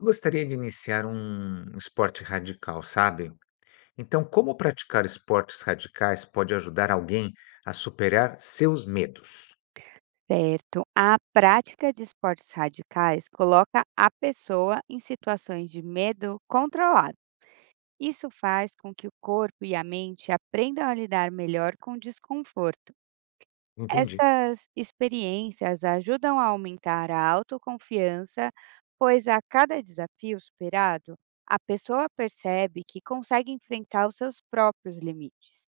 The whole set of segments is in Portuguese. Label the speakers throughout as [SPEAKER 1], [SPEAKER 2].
[SPEAKER 1] Gostaria de iniciar um esporte radical, sabe? Então, como praticar esportes radicais pode ajudar alguém a superar seus medos?
[SPEAKER 2] Certo. A prática de esportes radicais coloca a pessoa em situações de medo controlado. Isso faz com que o corpo e a mente aprendam a lidar melhor com o desconforto.
[SPEAKER 1] Entendi.
[SPEAKER 2] Essas experiências ajudam a aumentar a autoconfiança, pois a cada desafio superado, a pessoa percebe que consegue enfrentar os seus próprios limites.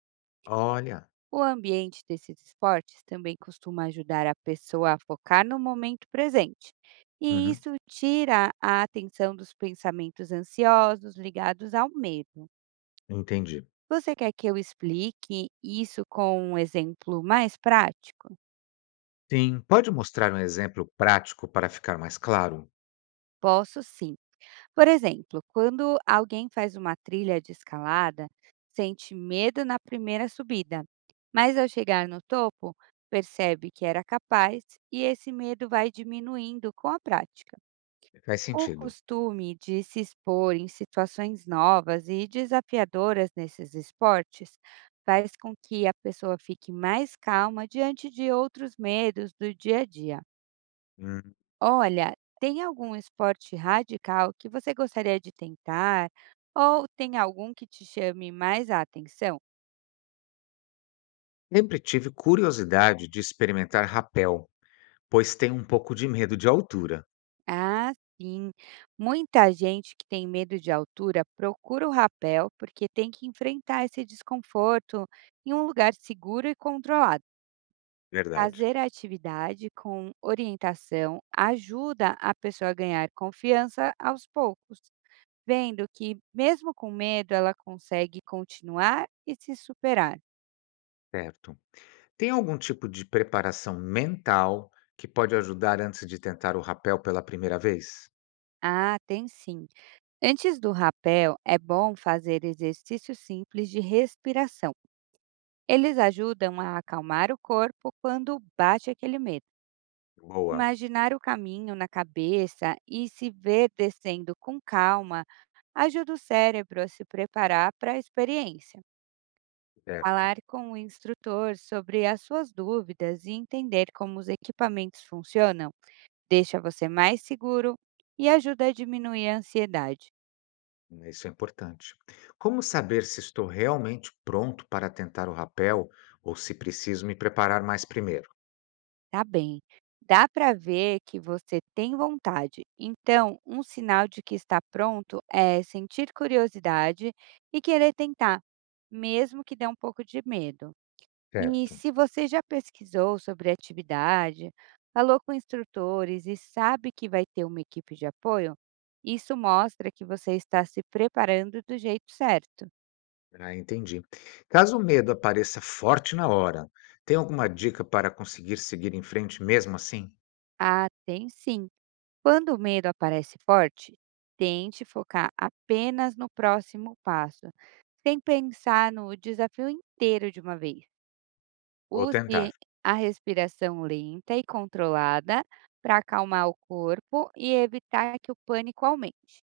[SPEAKER 1] Olha,
[SPEAKER 2] O ambiente desses esportes também costuma ajudar a pessoa a focar no momento presente, e
[SPEAKER 1] uhum,
[SPEAKER 2] isso tira a atenção dos pensamentos ansiosos ligados ao medo.
[SPEAKER 1] entendi.
[SPEAKER 2] Você quer que eu explique isso com um exemplo mais prático?
[SPEAKER 1] Sim, pode mostrar um exemplo prático para ficar mais claro?
[SPEAKER 2] Posso sim. Por exemplo, quando alguém faz uma trilha de escalada, sente medo na primeira subida, mas ao chegar no topo, percebe que era capaz e esse medo vai diminuindo com a prática.
[SPEAKER 1] Faz
[SPEAKER 2] O
[SPEAKER 1] sentido.
[SPEAKER 2] costume de se expor em situações novas e desafiadoras nesses esportes faz com que a pessoa fique mais calma diante de outros medos do dia a dia.
[SPEAKER 1] Hum.
[SPEAKER 2] Olha, tem algum esporte radical que você gostaria de tentar? Ou tem algum que te chame mais a atenção?
[SPEAKER 1] Sempre tive curiosidade de experimentar rapel, pois tenho um pouco de medo de altura.
[SPEAKER 2] Ah, sim. Muita gente que tem medo de altura procura o rapel porque tem que enfrentar esse desconforto em um lugar seguro e controlado.
[SPEAKER 1] Verdade.
[SPEAKER 2] Fazer a atividade com orientação ajuda a pessoa a ganhar confiança aos poucos, vendo que, mesmo com medo, ela consegue continuar e se superar.
[SPEAKER 1] Certo. Tem algum tipo de preparação mental que pode ajudar antes de tentar o rapel pela primeira vez?
[SPEAKER 2] Ah, tem sim. Antes do rapel, é bom fazer exercícios simples de respiração. Eles ajudam a acalmar o corpo quando bate aquele medo.
[SPEAKER 1] Boa,
[SPEAKER 2] Imaginar o caminho na cabeça e se ver descendo com calma ajuda o cérebro a se preparar para a experiência.
[SPEAKER 1] certo.
[SPEAKER 2] Falar com o instrutor sobre as suas dúvidas e entender como os equipamentos funcionam deixa você mais seguro e ajuda a diminuir a ansiedade.
[SPEAKER 1] É, isso é importante. Como saber se estou realmente pronto para tentar o rapel ou se preciso me preparar mais primeiro?
[SPEAKER 2] Tá bem. Dá para ver que você tem vontade. Então, um sinal de que está pronto é sentir curiosidade e querer tentar, mesmo que dê um pouco de medo. E
[SPEAKER 1] Certo.
[SPEAKER 2] se você já pesquisou sobre a atividade, falou com instrutores e sabe que vai ter uma equipe de apoio, isso mostra que você está se preparando do jeito certo.
[SPEAKER 1] Ah, entendi. Caso o medo apareça forte na hora, tem alguma dica para conseguir seguir em frente mesmo assim?
[SPEAKER 2] Ah, tem sim. Quando o medo aparece forte, tente focar apenas no próximo passo, sem pensar no desafio inteiro de uma vez.
[SPEAKER 1] Vou tentar.
[SPEAKER 2] Use a respiração lenta e controlada para acalmar o corpo e evitar que o pânico aumente.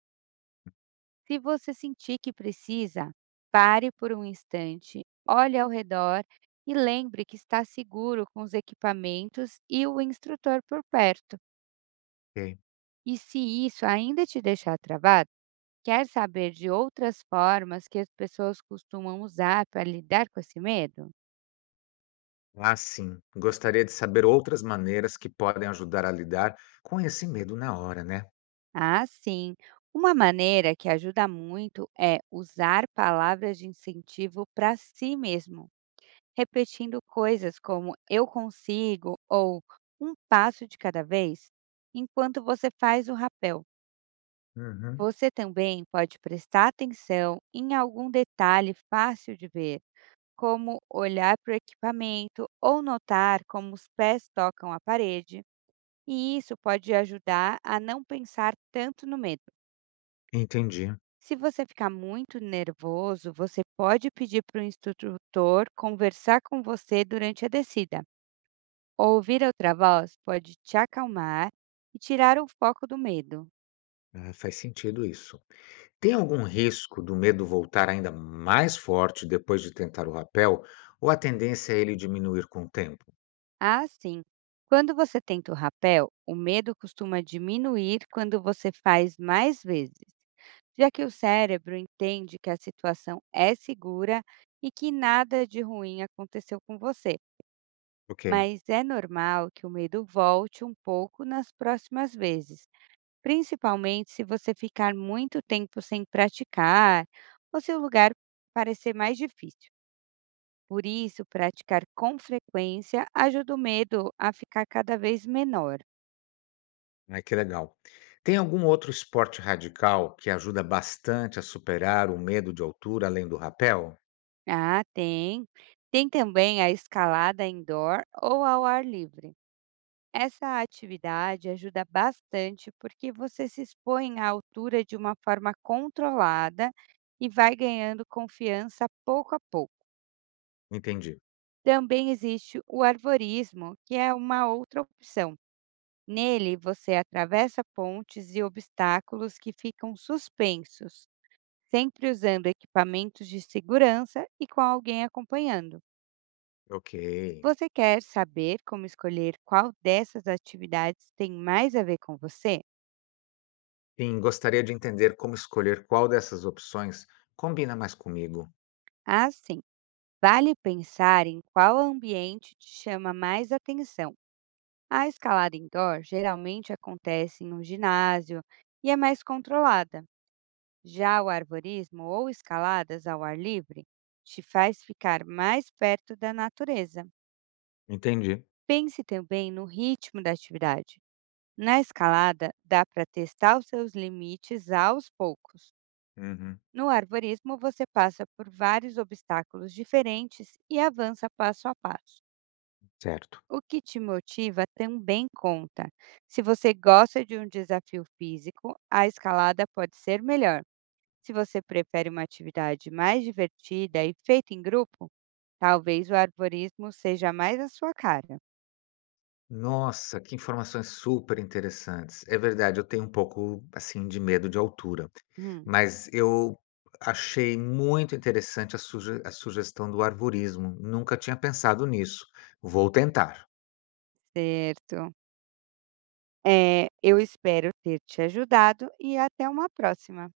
[SPEAKER 2] Se você sentir que precisa, pare por um instante, olhe ao redor e lembre que está seguro com os equipamentos e o instrutor por perto.
[SPEAKER 1] Ok.
[SPEAKER 2] E se isso ainda te deixar travado, quer saber de outras formas que as pessoas costumam usar para lidar com esse medo?
[SPEAKER 1] Ah, sim. Gostaria de saber outras maneiras que podem ajudar a lidar com esse medo na hora, né?
[SPEAKER 2] Ah, sim! Uma maneira que ajuda muito é usar palavras de incentivo para si mesmo, repetindo coisas como eu consigo ou um passo de cada vez, enquanto você faz o rapel.
[SPEAKER 1] Uhum.
[SPEAKER 2] Você também pode prestar atenção em algum detalhe fácil de ver, como olhar para o equipamento ou notar como os pés tocam a parede, e isso pode ajudar a não pensar tanto no medo.
[SPEAKER 1] Entendi.
[SPEAKER 2] Se você ficar muito nervoso, você pode pedir para o instrutor conversar com você durante a descida. Ouvir outra voz pode te acalmar e tirar o foco do medo.
[SPEAKER 1] É, faz sentido isso. Tem algum risco do medo voltar ainda mais forte depois de tentar o rapel? Ou a tendência é ele diminuir com o tempo?
[SPEAKER 2] Ah, sim. Quando você tenta o rapel, o medo costuma diminuir quando você faz mais vezes, já que o cérebro entende que a situação é segura e que nada de ruim aconteceu com você.
[SPEAKER 1] Ok,
[SPEAKER 2] Mas é normal que o medo volte um pouco nas próximas vezes, principalmente se você ficar muito tempo sem praticar ou se o lugar parecer mais difícil. Por isso, praticar com frequência ajuda o medo a ficar cada vez menor.
[SPEAKER 1] ah, que legal. Tem algum outro esporte radical que ajuda bastante a superar o medo de altura além do rapel?
[SPEAKER 2] Ah, tem. Tem também a escalada indoor ou ao ar livre. Essa atividade ajuda bastante porque você se expõe à altura de uma forma controlada e vai ganhando confiança pouco a pouco.
[SPEAKER 1] Entendi.
[SPEAKER 2] Também existe o arborismo, que é uma outra opção. Nele, você atravessa pontes e obstáculos que ficam suspensos, sempre usando equipamentos de segurança e com alguém acompanhando.
[SPEAKER 1] Ok.
[SPEAKER 2] Você quer saber como escolher qual dessas atividades tem mais a ver com você?
[SPEAKER 1] Sim, gostaria de entender como escolher qual dessas opções combina mais comigo.
[SPEAKER 2] Ah, sim! Vale pensar em qual ambiente te chama mais atenção. A escalada indoor geralmente acontece em um ginásio e é mais controlada. Já o arborismo ou escaladas ao ar livre te faz ficar mais perto da natureza.
[SPEAKER 1] Entendi.
[SPEAKER 2] Pense também no ritmo da atividade. Na escalada, dá para testar os seus limites aos poucos.
[SPEAKER 1] Uhum.
[SPEAKER 2] No arborismo, você passa por vários obstáculos diferentes e avança passo a passo.
[SPEAKER 1] Certo.
[SPEAKER 2] O que te motiva também conta. Se você gosta de um desafio físico, a escalada pode ser melhor. Se você prefere uma atividade mais divertida e feita em grupo, talvez o arborismo seja mais a sua cara.
[SPEAKER 1] Nossa, que informações super interessantes. É verdade, eu tenho um pouco assim de medo de altura,
[SPEAKER 2] Hum,
[SPEAKER 1] mas eu achei muito interessante a, a sugestão do arborismo. Nunca tinha pensado nisso. Vou tentar.
[SPEAKER 2] certo. É, eu espero ter te ajudado e até uma próxima.